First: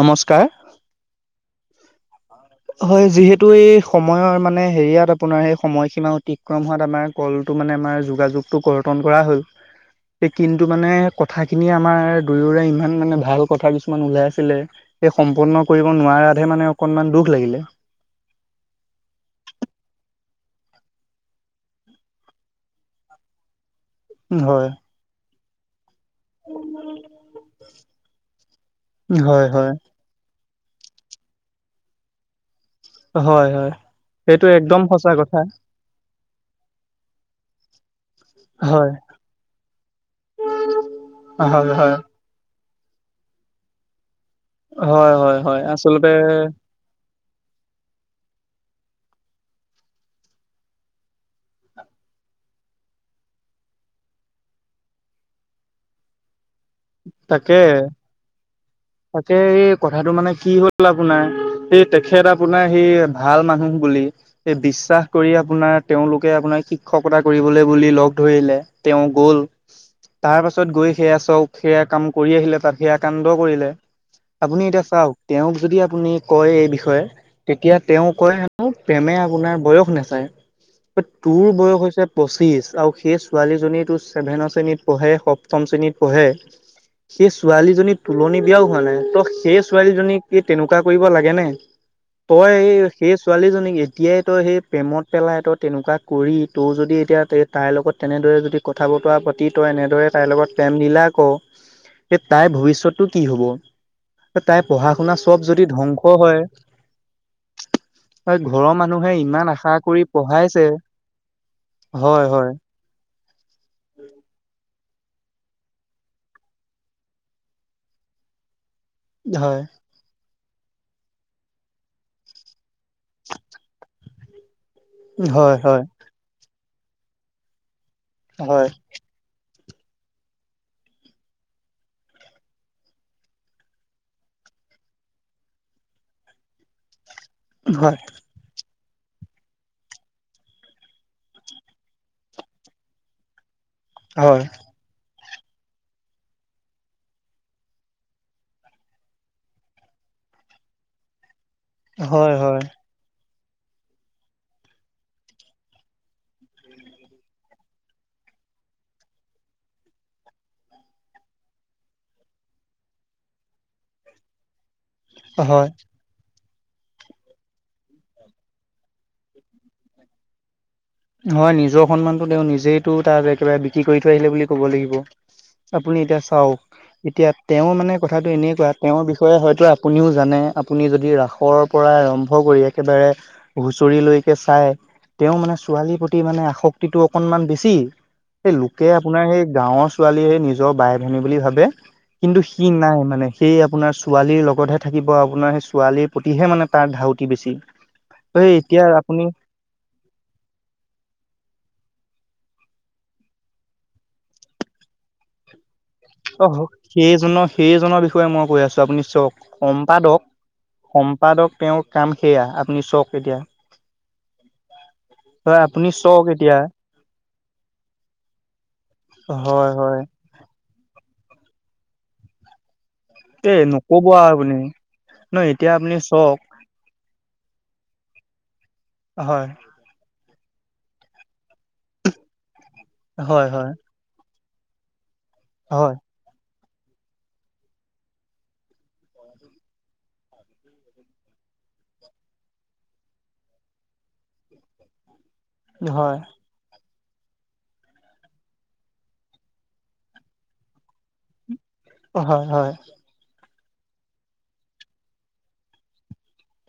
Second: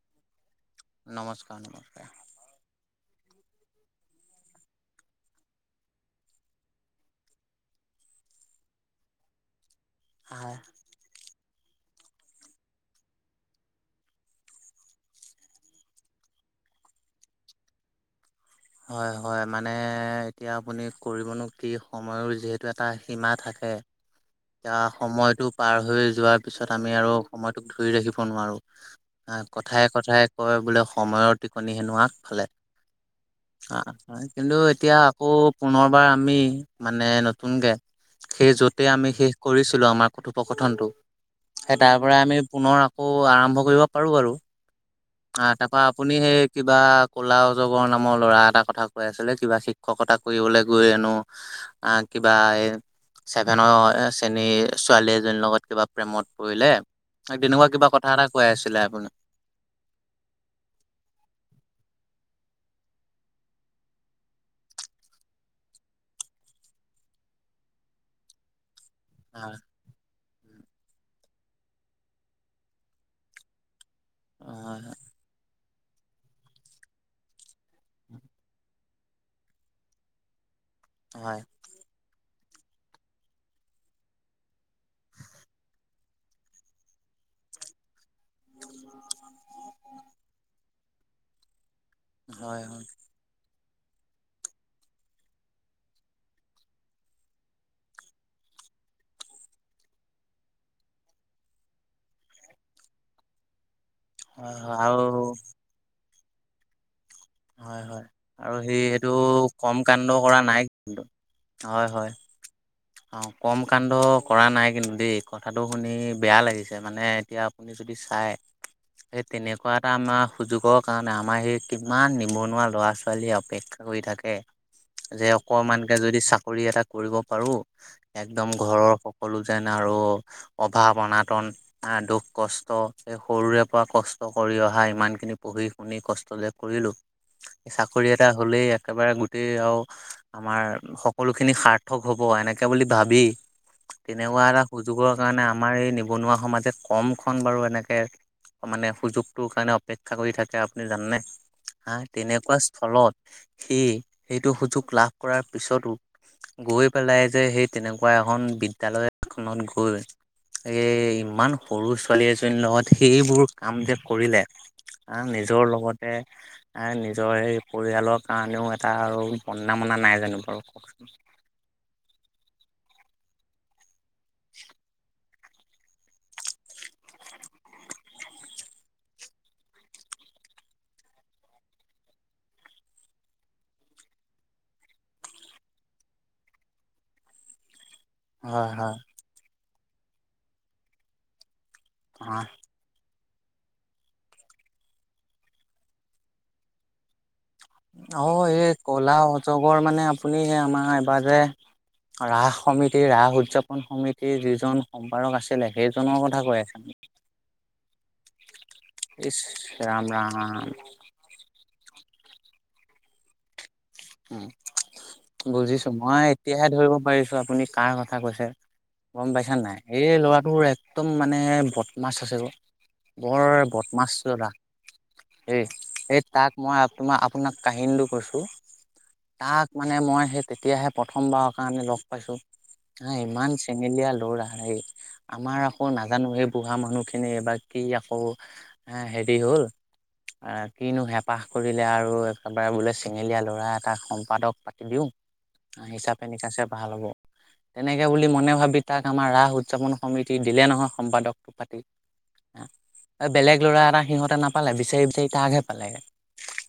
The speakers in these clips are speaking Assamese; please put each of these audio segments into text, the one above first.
[inaudible] নমস্কাৰ। নমস্কাৰ-নমস্কাৰ। [unintelligible] হয়, যিহেতু এই সময়ৰ মানে হেৰিয়াত আপোনাৰ সেই সময়সীমা অতিক্ৰম হোৱাত আমাৰ [inaudible] কলটো মানে আমাৰ যোগাযোগটো কৰ্তন কৰা হ'ল। [inaudible] [inaudible] [unintelligible] কিন্তু মানে কথাখিনি আমাৰ দুয়োৰে ইমান মানে ভাল কথা কিছুমান ওলাই আছিলে। [inaudible] সেই সম্পূৰ্ণ কৰিব নোৱাৰাতহে মানে অকনমান দুখ লাগিলে। [inaudible] হয়-হয়। মানে এতিয়া আপুনি কৰিবনো কি সময়ৰো যিহেতু এটা সীমা থাকে। [inaudible] হয় এতিয়া সময়টোক [inaudible] পাৰ হৈ যোৱাৰ পিছত আমি আৰু সময়টোক ধৰি ৰাখিব নোৱাৰোঁ। হয় [inaudible] হয় কথাই-কথাই কয় বোলে সময়ৰ টিকনি হেনো আগফালে। [inaudible] হয় হয় [inaudible] সেইটো কিন্তু একদম এতিয়া সঁচা আকৌ কথা পুনৰবাৰ আমি মানে নতুনকে সেই য'তে হয় আমি শেষ কৰিছিলো আমাৰ কথোপকথনটো। হয় সেই হয় তাৰ পৰা আমি পুনৰ আ [inaudible] আকৌ আৰম্ভ কৰিব পাৰো আৰু। হয় হয় [inaudible] হয় তাৰপৰা আচলতে আপুনি সেই কিবা ক'লা অজগৰ নামৰ ল'ৰা এটাৰ কথা কৈ আছিলে কিবা শিক্ষকতা কৰিবলৈ গৈ হেনো [inaudible] আহ কিবা এই [inaudible] ছেভেনৰ শ্ৰেণীৰ ছোৱালী এজনীৰ লগত কিবা প্ৰেমত পৰিলে। [inaudible] তাকে তেনেকুৱা কিবা কথা এটা কৈ আছিলে আপুনি। [inaudible] [unintelligible] এই কথাটো মানে কি হ'ল আপোনাৰ এই তেখেত আপোনাৰ সেই ভাল মানুহ বুলি [inaudible] এই বিশ্বাস কৰি আপোনাৰ তেওঁলোকে আপোনাক শিক্ষকতা কৰিবলৈ বুলি লগ ধৰিলে। [inaudible] তেওঁ গ'ল। হয় তাৰ পাছত গৈ সেইয়া চ‌ওক [inaudible] সেয়া কাম কৰি আহিলে তাত সেয়া কাণ্ড কৰিলে। আপুনি এতিয়া চাওক [unintelligible] তেওঁক যদি আপুনি কয় এই বিষয়ে [inaudible] তেতিয়া তেওঁ কয় আকৌ প্ৰেমে আপোনাৰ বয়স নেচায়। [inaudible] হয় তোৰ বয়স হৈছে পঁচিছ আৰু সেই ছোৱালীজনী তোৰ ছেভেনৰ শ্ৰেণীত [inaudible] পঢ়ে। সপ্তম শ্ৰেণীত পঢ়ে সেই ছোৱালীজনীত [inaudible] তুলনি বিয়াও হোৱা নাই ত' সেই ছোৱালীজনীক কি তেনেকুৱা কৰিব লাগে নে? [inaudible] তই হয় হয় হয় এই সেই ছোৱালীজনীক এ [inaudible] এতিয়াই তই সেই প্ৰেমত পেলাই তই তেনেকুৱা কৰি তোৰ যদি এতিয়া তাইৰ লগত তেনেদৰে যদি [inaudible] কথা বতৰা পাতি তই এনেদৰে তাইৰ লগত প্ৰেম মিলা কৰ [inaudible] এ তাইৰ ভৱিষ্যতটো কি হব? তাইৰ আৰু পঢ়া-শুনা চব যদি ধ্বং [inaudible] [inaudible] হয়। হয় হয় তাইৰ আৰু ঘৰৰ সেই সেইটো মানুহে ইমান আশা কম কৰি কাণ্ড কৰা নাই পঢ়াইছে। কিন্তু [unintelligible] হয়-হয়। [inaudible] অঁ! কম কাণ্ড কৰা নাই কিন্তু দেই কথাটো শুনি বেয়া লাগিছে। মানে এতিয়া আপুনি [unintelligible] যদি চাই সেই হয় তেনেকুৱা এটা আমাৰ সুযোগৰ কাৰণে আমাৰ সেই [inaudible] ইমান নিবনুৱা লৰা-ছোৱালীয়ে অপেক্ষা কৰি থাকে যে হয় হয় অকমানকে যদি চা [unintelligible] চাকৰি এটা কৰিব পাৰোঁ। একদম হয় হয় ঘৰৰ সকলো যেন আৰু [inaudible] অভাৱ, অনাটন [inaudible] আ, দুখ কষ্ট, এই সৰুৰে পৰা কষ্ট কৰি অহা ইমান খিনিপঢ়ি শুনি কষ্ট যে কৰিলোঁ, চাকৰি এটা হ'লেই একেবাৰে গোটেই আৰু আমাৰ সকলোখিনি সাৰ্থক হ'ব এনেকে বুলি ভাবি হয় তেনেকুৱা এটা সুযোগৰ কাৰণে আমাৰ এই নিবনুৱা সমাজে কমখন বাৰু এনেকে মানে সুযোগটোৰ কাৰণে অপেক্ষা কৰি থাকে আপুনি জানেনে? হা, হয় তেনেকুৱা হয় স্থলত সি সেইটো সুযোগ লাভ কৰাৰ পিছতো গৈ পেলাই যে সেই তেনেকুৱা এখন বিদ্যালয়খনত গৈ এই ইমান সৰু ছোৱালী এজনীৰ লগত সেইবোৰ কাম যে কৰিলে আ, হয় নিজৰ লগতে এ, নিজৰ এই পৰিয়ালৰ কাৰণেও এটা আৰু বদনাম অনা নাই জানো বাৰু কওকচোন? হয় নিজৰ সন্মানটো তেওঁ নিজেইটো তাত একেবাৰে বিক্ৰী কৰি থৈ আহিলে বুলি ক'ব লাগিব। আপুনি এতিয়া চাওক এতিয়া তেওঁ মানে কথাটো এনেকুৱা, তেওঁৰ বিষয়ে হয়তো আপুনিও জানে আপুনি যদি ৰাসৰ পৰা আৰম্ভ কৰি একেবাৰে হুচৰিলৈকে চাই, তেওঁ মানে ছোৱালীৰ প্ৰতি মানে আসক্তিটো অকনমান বেছি, সেই হয় লোকে হয় আপোনাৰ সেই গাঁৱৰ ছোৱালীয়ে নিজৰ বাই ভনী বুলি ভাবে কিন্তু অ সি নাই মানে সি আপোনাৰ ছোৱালীৰ লগতহে থাকিব আপোনাৰ, সেই ছোৱালীৰ প্ৰতিহে মানে তাৰ ধাউতি বেছি। অ' এই এতিয়া কলা আপুনি অজগৰ মানে আপুনি সেই আমাৰ এবাৰ যে ৰাস সমিতিৰ, ৰাস উদযাপন সমিতিৰ যিজন সম্পাদক আছিলে সেইজনৰ কথা কৈ [unintelligible] আছে। সেইজনৰ সেইজনৰ বিষয়ে মই কৈ আছোঁ, আপুনি ইচ চক ৰাম সম্পাদক ৰাম সম পাদক তেওঁৰ কাম সেয়া, আপুনি চাওক এতিয়া। উ, হয় আপুনি বুজিছোঁ। মই চাওক এতিয়া এতিয়াহে ধৰিব পাৰিছোঁ আপুনি কাৰ কথা কৈছে। গম পাইছা হয় নাই, হয় এই ল'ৰাটোৰ একদম মানে বদমাছ হৈছে [unintelligible] বৰ এ নকব বদমাছ আৰু ল'ৰা আপুনি ন দে, এতিয়া আপুনি সেই চাওক তাক মই আপোনা-আপোনাক কাহিনীটো কৈছোঁ। হয় তাক মানে মই সেই তেতিয়াহে প্ৰথমবাৰৰ কাৰণে লগ পাইছোঁ। হা, হয় ইমান হয় চেঙেলীয়া ল'ৰা হে, আমাৰ আকৌ হয় না জানো সেই বুঢ়া মানুহখিনি বা কি আকৌ এ, হেৰি হ'ল কিনো হেঁপাহ কৰিলে আৰু একেবাৰে বোলে চেঙেলীয়া ল'ৰা। তাক সম্পাদক পাতি দিওঁ, হয় হিচাপে নিকাচে ভাল হ'ব। তেনেকে বুলি মনে ভাবি তাক আমাৰ ৰাস উদযাপন সমিতি দিলে নহয় সম্পাদকটো পাতি। হয় হয়। বেলেগ ল'ৰা এটা সিহঁতে নাপালে, বিচাৰি বিচাৰি তাকহে পালে।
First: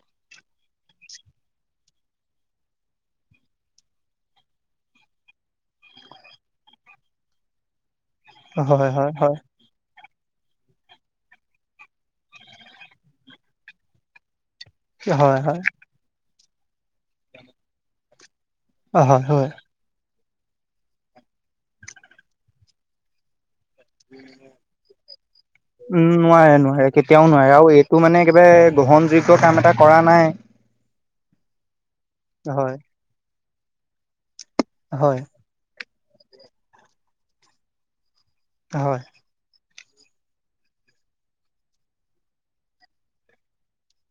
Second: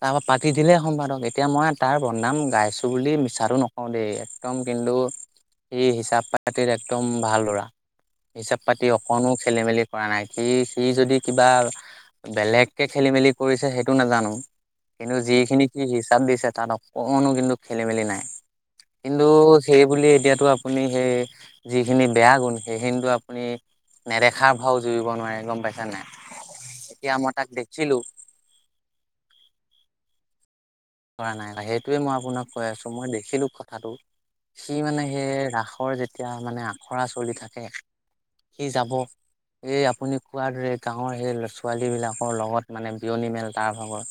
তাৰপৰা পাতি দিলে সম্পাদক, এতিয়া মই তাৰ বদনাম গাইছোঁ বুলি মিছাটো নকওঁ দেই, একদম কিন্তু ই হিচাপ পাতিৰ একদম ভাল ল'ৰা, হিচাপ পাতি হয় হয় অকনো খেলি মেলি কৰা নাই, সি সি যদি কিবা বেলেগকে খেলি মেলি কৰিছে সেইটো নাজানো। কিন্তু হয় যিখিনি হয় সি হিচাপ দিছে তাত অকণো কিন্তু খেলি মেলি নাই হয় কিন্তু হয় সেইবুলি এতিয়াতো আপুনি সেই যিখিনি বেয়া গুণ সেইখিনিতো আপুনি নেদেখাৰ ভাও জুৰিব নোৱাৰে গম পাইছা নাই, উম এতিয়া মই তাক দেখিলো গে, গ্ৰহণযোগ্য কাম এটা কৰা নাই। কৰা নাই। সেইটোৱে মই আপোনাক কৈ হয় আছোঁ, মই দেখিলোঁ কথাটো। সি মানে হয় সেই ৰাসৰ যেতিয়া মানে আখৰা চলি থাকে সি যাব। হয় এই আপুনি কোৱাৰ দৰে গাঁৱৰ সেই ছোৱালী বিলাকৰ লগত মানে বিয়নী মেল তাৰ ভাগৰ।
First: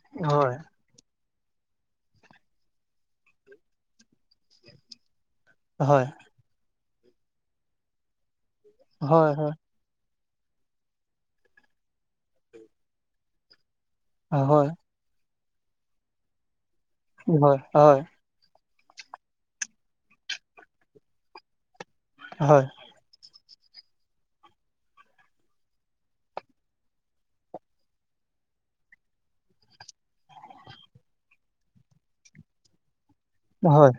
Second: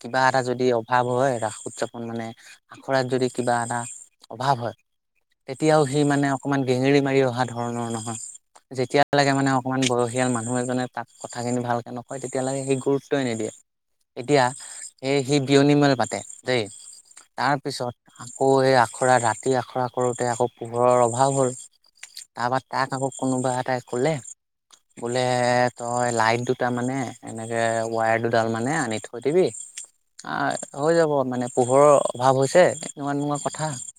কিবা হয় এটা হয় যদি অভাৱ হয় ৰাস উদযাপন মানে আখৰাত যদি কিবা এটা অভাৱ হয় তেতিয়াও সি হয় মানে অকমান গেঙেৰি মাৰি অহা ধৰণৰ নহয় যেতিয়া হয় হয় লেগে মানে ইমান বয়সীয়াল মানুহ এজনে তাক কথাখিনি ভালকে নকয় তেতিয়ালৈকে সি গুৰুত্বই নিদিয়ে। এতিয়া হয় সেই সি বিয়নী মেল পাতে দেই তাৰ হয় পিছত আকৌ সেই আখৰা ৰাতি আখৰা কৰোঁতে আকৌ পোহৰৰ অভাৱ হ'ল তাৰপৰা হয় তাক আকৌ কোনোবা এটাই ক'লে বোলে তই লাইট দুটা মানে এনেকে ৱায়াৰ দুডাল মানে আনি থৈ দিবি আহ হৈ যাব মানে পোহৰৰ অভাৱ হৈছে এনেকুৱা এনেকুৱা কথা। হয়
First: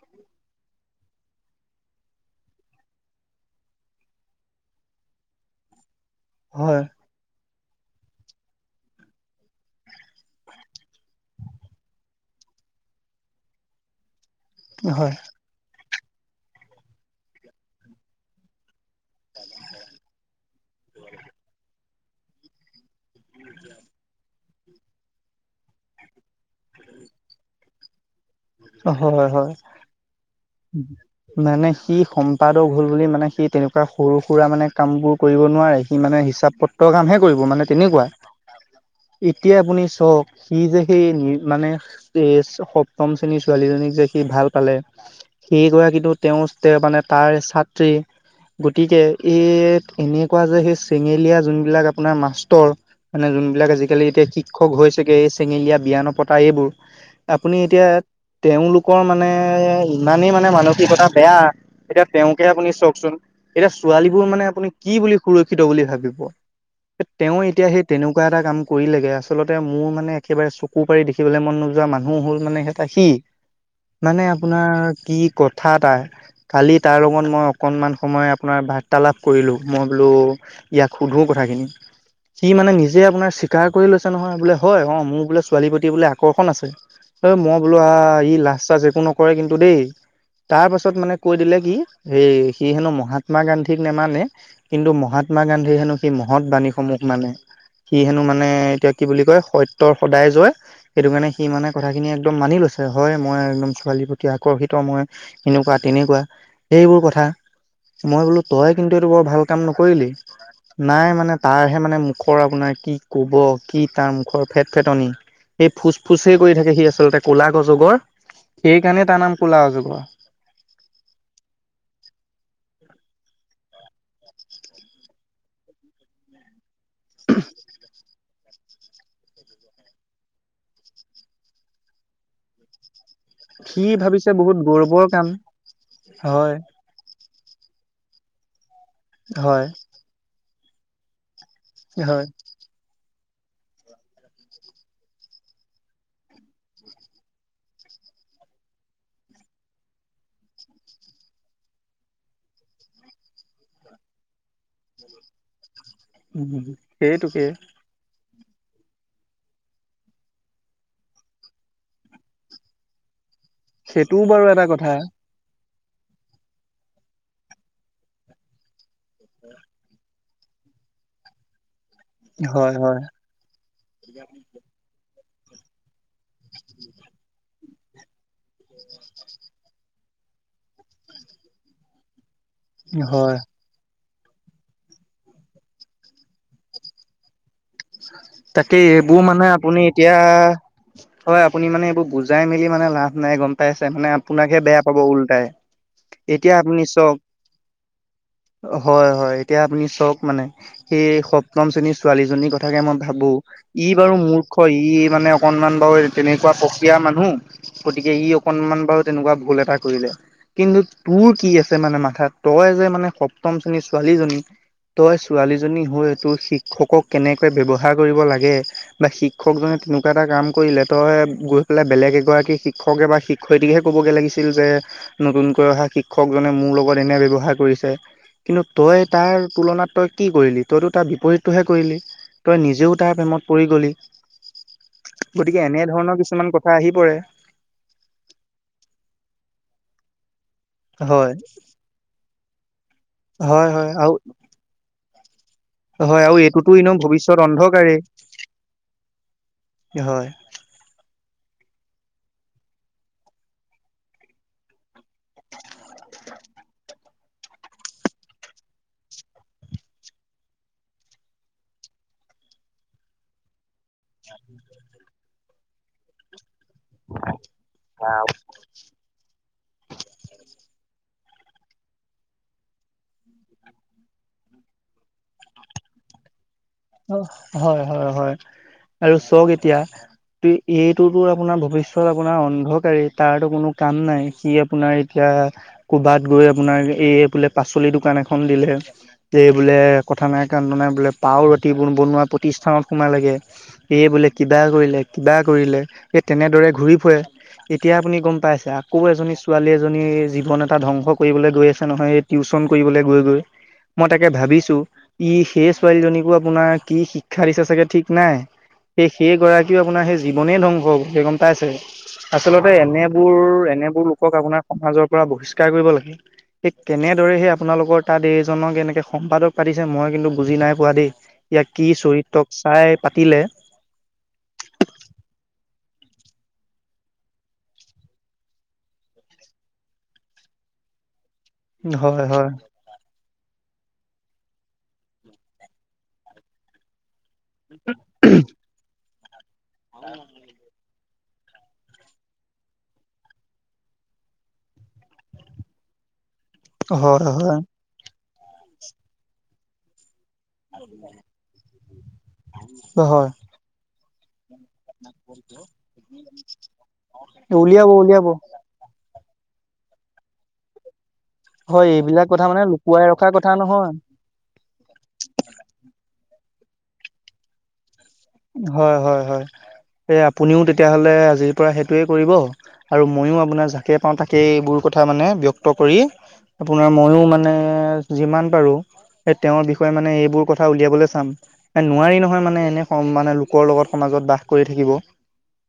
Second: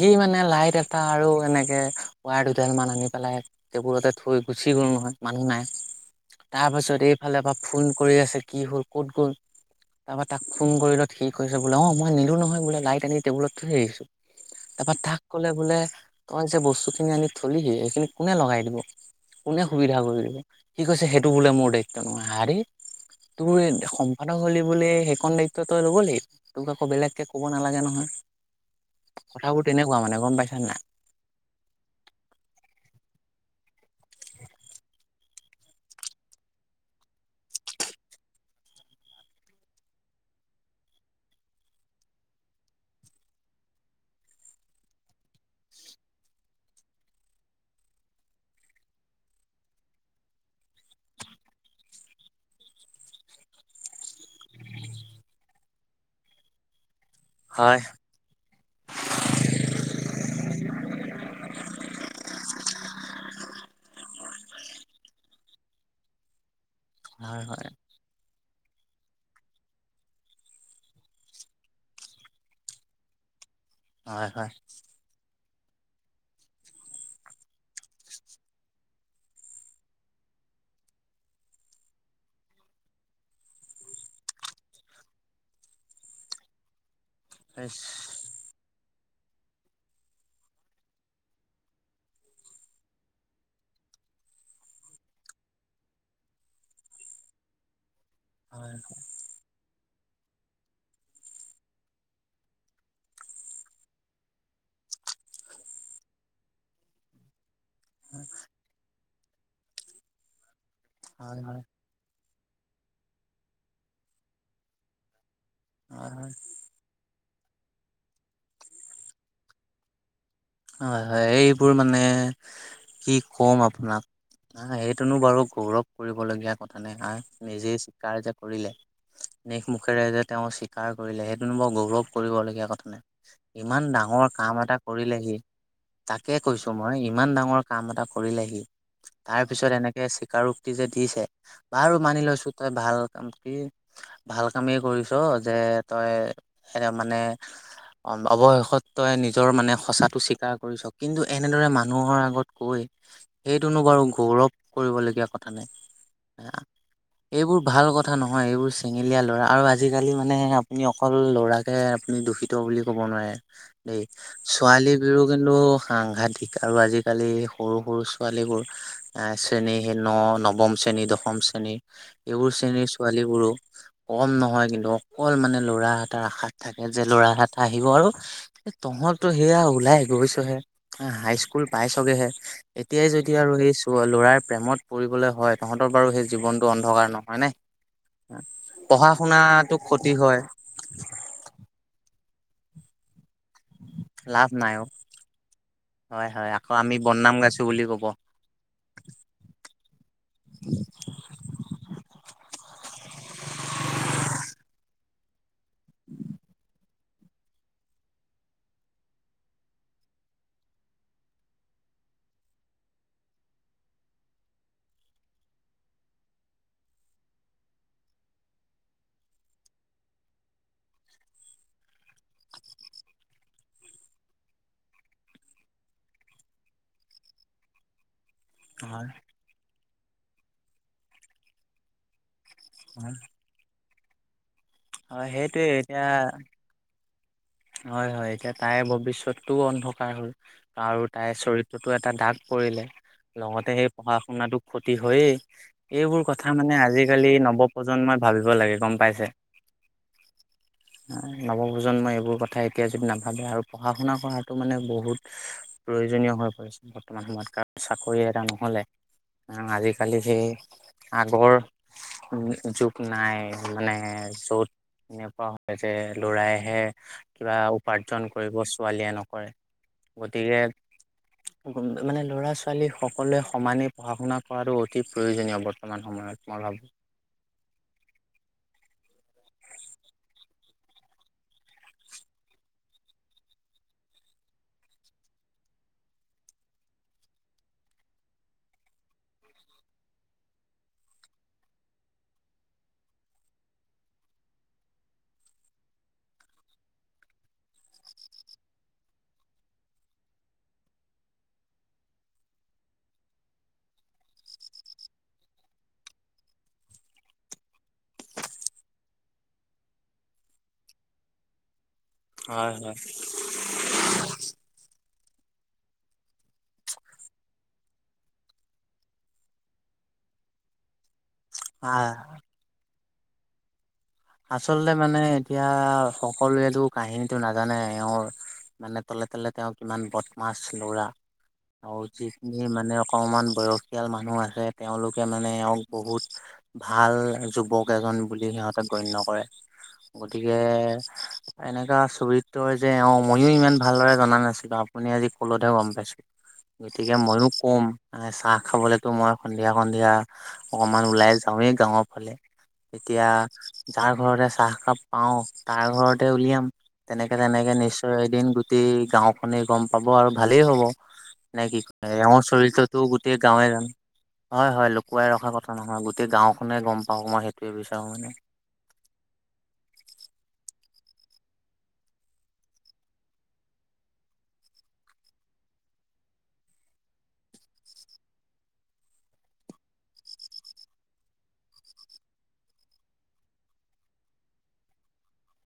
সেই মানে লাইট এটা আৰু এনেকে ৱায়াৰ দুডাল মান আনি পেলাই টেবোলতে থৈ গুচি গ'ল নহয় মানুহ নাই। তাৰ হয়, পাছত এইফালে পৰা ফোন কৰি আছে কি হ'ল ক'ত গ'ল তাৰ পৰা তাক ফোন কৰিল'ত সি কৈছে বোলে অঁ মই নিলো নহয় বোলে লাইট আনি টেবুলত থৈ আহিছো। তাৰপা হয়, তাক কলে বোলে তই যে বস্তু খিনি আনি থলিহি এইখিনি কোনে লগাই দিব। কোনে সুবিধা কৰিব দিব, সি কৈছে সেইটো বোলে মোৰ দায়িত্ব নহয়। আৰে তোৰ এই সম্পাদক হ'লে হলে বুলি সেইকন দায়িত্ব তই ল'ব লাগে, তোক আকৌ বেলেগকে ক'ব নালাগে নহয়। হয়, হয়। কথাবোৰ তেনেকুৱা মানে গম পাইছা নে নাই? মানে সি সম্পাদক হ'ল বুলি মানে সি তেনেকুৱা সৰু সুৰা মানে কাম বোৰ কৰিব নোৱাৰে সি মানে হিচাপ পত্ৰৰ কামহে কৰিব মানে তেনেকুৱা। এতিয়া আপুনি চক সি যে সেই মানে [unintelligible] কম শ্ৰেণীৰ ছোৱালীজনীক যে সি ভাল পালে সেই গৰাকীতো তেওঁৰ মানে মানে তাৰ ছাত্ৰী গতিকে এই এনেকুৱা যে সেই চেঙেলীয়া জোনবিলাক আপোনাৰ মাষ্টৰ মানে যোনবিলাক আজিকালি এতিয়া শিক্ষক হৈছেগে এই চেঙেলীয়া বিয়া ন পতা এইবোৰ আৰু হয়। এতিয়া তেওঁলোকৰ মানে ইমানেই মানে মানসিকতা বেয়া এতিয়া তেওঁকে আপুনি চাওকচোন। এতিয়া ছোৱালীবোৰ মানে আপুনি কি বুলি সুৰক্ষিত বুলি ভাবিব, তেওঁ হয়, এতিয়া হয়, সেই তেনেকুৱা এটা কাম কৰিলেগে আচলতে মোৰ মানে একেবাৰে চকু পাৰি দেখিবলৈ মন নোযোৱা মানুহ হ'ল মানে সেটা সি মানে হয়, হয়। আপোনাৰ কি কত কথা এটা‌ কালি তাৰ লগত মই অকণমান সময় আপোনাৰ বা বাৰ্তালাপ কৰিলোঁ মই বলো ইয়াক সোধোঁ কথাখিনি। সি মানে নিজে আপোনাৰ স্বীকাৰ কৰি লৈছে, অঁ' বোলে হয় অঁ মোৰ বোলে ছোৱালীৰ প্ৰতি বোলে আকৰ্ষণ আছে। ঐ মই বোলো ইচ। আহ ই লাজ চাজ একো নকৰে কিন্তু দেই। তাৰ পাছত মানে কৈ দিলে কি এই সি হেনো মহাত্মা গান্ধীক নেমানে। কিন্তু মহাত্মা গান্ধী হেনো সি মহৎ বাণীসমূহক মানে সি হেনো মানে মানে হয়, এতিয়া কি বুলি কয় সত্যৰ সদায় জয়, সেইটো কাৰণে সি মানে কথাখিনি একদম মানি লৈছে, হয় মই একদম ছোৱালীৰ প্ৰতি আকৰ্ষিত মই এনেকুৱা তেনেকুৱা। এইবোৰ কথা। মই বোলো তই কিন্তু এইটো বৰ ভাল কাম নকৰিলি। নাই মানে হয়, হয়, তাৰহে মানে মুখৰ আপোনাৰ কি কব কি তাৰ মুখৰ ফেট ফেটনি এই ফুচ হয়, হয়, ফুচেই কৰি থাকে সি আচলতে কলা অজগজ সেইকাৰণে তাৰ নাম কলা অজগৰ। হয় হয় এইবোৰ মানে। কি কম আপোনাক হা সেইটোনো বাৰু গৌৰৱ কৰিবলগীয়া কথা মানে আৰ নিজে চিকাৰ যে কৰিলে নিজ মুখেৰে যে তেওঁ স্বীকাৰ কৰিলে সেইটোনো বৰ গৌৰৱ কৰিবলগীয়া কথা নে সি ইমান ডাঙৰ ভাবিছে বহুত কাম এটা গৌৰৱৰ কৰিলে কাম সি তাকে হয় কৈছো মই ইমান ডাঙৰ কাম এটা কৰিলে সি তাৰ হয় পিছত এনেক কে স্বীকাৰোক্তি যে দিছে বাৰু মানি হয়। লৈছো তাই ভাল কাম কি ভাল কামেই কৰিছ যে তই এ মানে অৱ অৱশেষত তই নিজৰ মানে সঁচাটো স্বীক কাৰ কৰিছ কিন্তু এনেদৰে মানুহৰ আগত কৈ এইটোনো বাৰু গৌৰৱ কৰিবলগীয়া কথা নে হা উম সেইটোকে এইবোৰ ভাল কথ কথা নহয় এইবোৰ চেঙেলীয়া লৰা আৰু আজিকালি মানে আপুনি অকল লৰাকে আপুনি দোষী ত বুলি ক'ব নোৱাৰে দেই সেইটোও বাৰু এটা কথা ছোৱালী টো কিন্তু সাংঘাতিক আৰু আজিকালি সৰু সৰু ছোৱালীবোৰ এ শ্ৰেণী ন নৱম শ্ৰেণী দশম শ্ৰেণী এইবোৰ হয় শ্ৰেণীৰ হয় ছোৱালীবোৰো কম নহয় কিন্তু অ অকল মানে লৰা এটাৰ আশাত থাকে যে ল'ৰা এটা আহিব আৰু এ তহঁতো সেয়া উ ওলাই গৈছেহে হাই স্কুল পাইছগৈহে এতিয়াই যেতিয়া হয়। আৰু এই লৰাৰ প্ৰেমত পৰিবলে হয় তহঁতৰ বাৰু সেই জীৱনটো অন্ধকাৰ নহয়নে? তাকেই এইবোৰ মানে আপুনি ক্ষতি এতিয়া হয় হয় আপুনি মানে এইবোৰ বুজাই মেলি মানে লাভ নাই গম পাই আছে মানে লাভ আপোনাকহে নাই বেয়া অ পাব ওল্টাই হয় হয় এতিয়া আকৌ আপুনি আমি চাওক বদনাম গাইছো বুলি কব হয় হয় এতিয়া আপুনি চাওক মানে সেই সপ্তম শ্ৰেণীৰ ছোৱালীজনীৰ ক তাকে মই ভাবো ই বাৰু মূৰ্খ ই মানে অকনমান বাৰু তেনেকুৱা প্ৰক্ৰিয়াৰ মানুহ গতিকে ই অকনমান বাৰু তেনেকুৱা ভুল এটা কৰিলে কিন্তু তোৰ কি আছে মানে মাথাত তই যে মানে সপ্তম শ্ৰেণীৰ ছোৱালীজনী তই ছোৱালীজনী হৈ তোৰ শিক্ষকক কেনেকৈ ব্যৱহাৰ কৰিব লাগে বা শিক্ষকজনে তেনেকুৱা এটা কাম কৰিলে তই গৈ পেলাই বেলেগ এগৰাকী শিক্ষকে বা শিক্ শিক্ষয়ত্ৰীকে ক'বগে লাগিছিল যে নতুনকৈ অহা শিক্ষকজনে মোৰ লগত এনে ব্যৱহাৰ কৰিছে। কিন্তু তই হয় তাৰ তুলনাত তই কি কৰিলি তইতো তাৰ বিপৰীতটোহে কৰিলি। তই নিজেও তাৰ হয় প্ৰেমত পৰি গ'লি হয় গতিকে সেইটোয়ে এতিয়া এনেধৰণৰ কিছুমান কথা আহি পৰে। হয় হয় এতিয়া তাইৰ ভৱিষ্যতটোও অন্ধকাৰ হল আৰু হয়। তাইৰ চৰিত্ তটো এটা দাগ পৰিলে হয় লগতে সেই হয় আৰু পঢ়া শুনাটো ক্ষতি হয় য়েই হয় এইবোৰ আৰু কথা এইটোতো মানে এনেও আজিকালি ভৱিষ্যত অন্ধকাৰেই নৱপ্ৰজন্মই ভাবিব লাগে গম পাইছে? হয়। উম নৱপ্ৰজন্মই এইবোৰ কথা এতিয়া যদি নাভাবে আৰু পঢ়া শুনা কৰাটো মানে বহুত প্ৰয়োজনীয় হৈ পৰিছে বৰ্তমান সময়ত কাৰণ চাকৰি এটা নহলে আজিকালি সেই আগৰ উ যুগ নাই মানে য'ত এনেকুৱা হয় যে লৰাইহে কিবা উপাৰ্জন কৰিব ছোৱালীয়ে নকৰে গতিকে গোমদে মানে ল'ৰা ছোৱালী সকলোৱে সমানেই পঢ়া শুনা কৰাটো অতি প্ৰয়োজনীয় বৰ্তমান সময়ত মই ভাব অ হয় হয় হয় আৰু চ'ক এতিয়া এইটোতো আপোনাৰ ভৱিষ্যয়ত আপোনাৰ অন্ধকাৰে তাৰো কোনো কাম নাই সি আপোনাৰ এট এতিয়া ক'বাত গৈ আপোনাৰ এই বোলে পাচলি দোকান এখন দিলে এই বোলে কথা নাই কান নাই বোলে পাও ৰাতি বনোৱা প্ৰতিষ্ঠানত সোমাই লাগে। এই বোলে কিবা কৰিলে কিবা কৰিলে এই তেনেদৰে ঘূৰি ফুৰে। এতিয়া আপুনি গম পাইছে আকৌ এজনী ছোৱালী এজনী জীৱন এটা ধ্বংস কৰিবলৈ গৈ আছে নহয় এই। টিউচন কৰিবলৈ গৈ গৈ মই তাকে ভাবিছো ই সেই ছোৱালীজনীকো। আপোনাৰ কি শিক্ষা দিছে চাগে ঠিক নাই। সেই সেই গৰাকীও আপোনাৰ সেই জীৱনে ধ্বংস বুলি সেই গম পাইছে। হয় আচলতে হয়। এনেবোৰ এনেবোৰ লোকক আপোনাৰ সমাজৰ পৰা বহিষ্কাৰ কৰিব লাগে। সেই কেনেদৰে সেই আপোনালোকৰ তাত এইজনক এনেকৈ সম্পাদক পাতিছে মই কিন্তু বুজি নাই পোৱা দেই। ইয়াক কি আহ চৰিত্ৰক চাই পাতিলে। আচলতে মানে এতিয়া সকলোৱেতো কাহিনীটো নাজানে এওঁৰ। মানে তলে তলে তেওঁ কিমান বদমাছ লৰা আৰু হয় হয় যিখিনি মানে। অকমান বয়সীয়াল মানুহ আছে তেওঁলোকে মানে এক বহুত ভাল। যুৱক এজন বুলি সিহঁতেক গণ্য কৰে গতিকে। এনেকুৱকা চৰিত্ৰই যে অ ময়ো ইমান ভালদৰে জনা নাছিলো আপুনি আজি কলতে গম পাইছো। গতিকে হয় ময়ো হয় ক'ম চাহ মানে খাবলেতো মই সন্ধিয়া সন্ধিয়া। অকমান ওলাই যাওঁৱেই গাঁওৰ ফালে হয় তেতিয়া। যাৰ ঘৰতে চাহ খাপ পাও তাৰ ঘৰতে উলিয়াম তেনেকে তেনেকে উলিয়াব নিশ্চয় উলিয়াব এদিন। গোটেই গাওখনে গম পাব আৰু ভালেই হ'ব। নে কি হয় এইবিলাক কথা কঙৰ মানে চৰিত্ৰটো লুকুৱাই ৰখা গোটেই কথা গাঁৱে জানো। নহয় হয় হয় লুকুৱাই ৰখা কথা নহয় গোটেই গাঁওখনে গম পাওঁ মই সেইটোৱে বিচাৰোঁ মানে। হয় হয় হয় এই আপুনিও তেতিয়াহ'লে আজিৰ পৰা সেইটোৱে কৰিব। আৰু ময়ো আপোনাৰ যাকে পাওঁ তাকেইবোৰ কথা মানে ব্যক্ত কৰি। আপোনাৰ ময়ো মানে যিমান পাৰো। তেওঁৰ বিষয়ে মানে এইবোৰ কথা উলিয়াবলৈ চাম নোৱাৰি নহয় মানে এনে। মানে লোকৰ লগত সমাজত বাস কৰি থাকিব।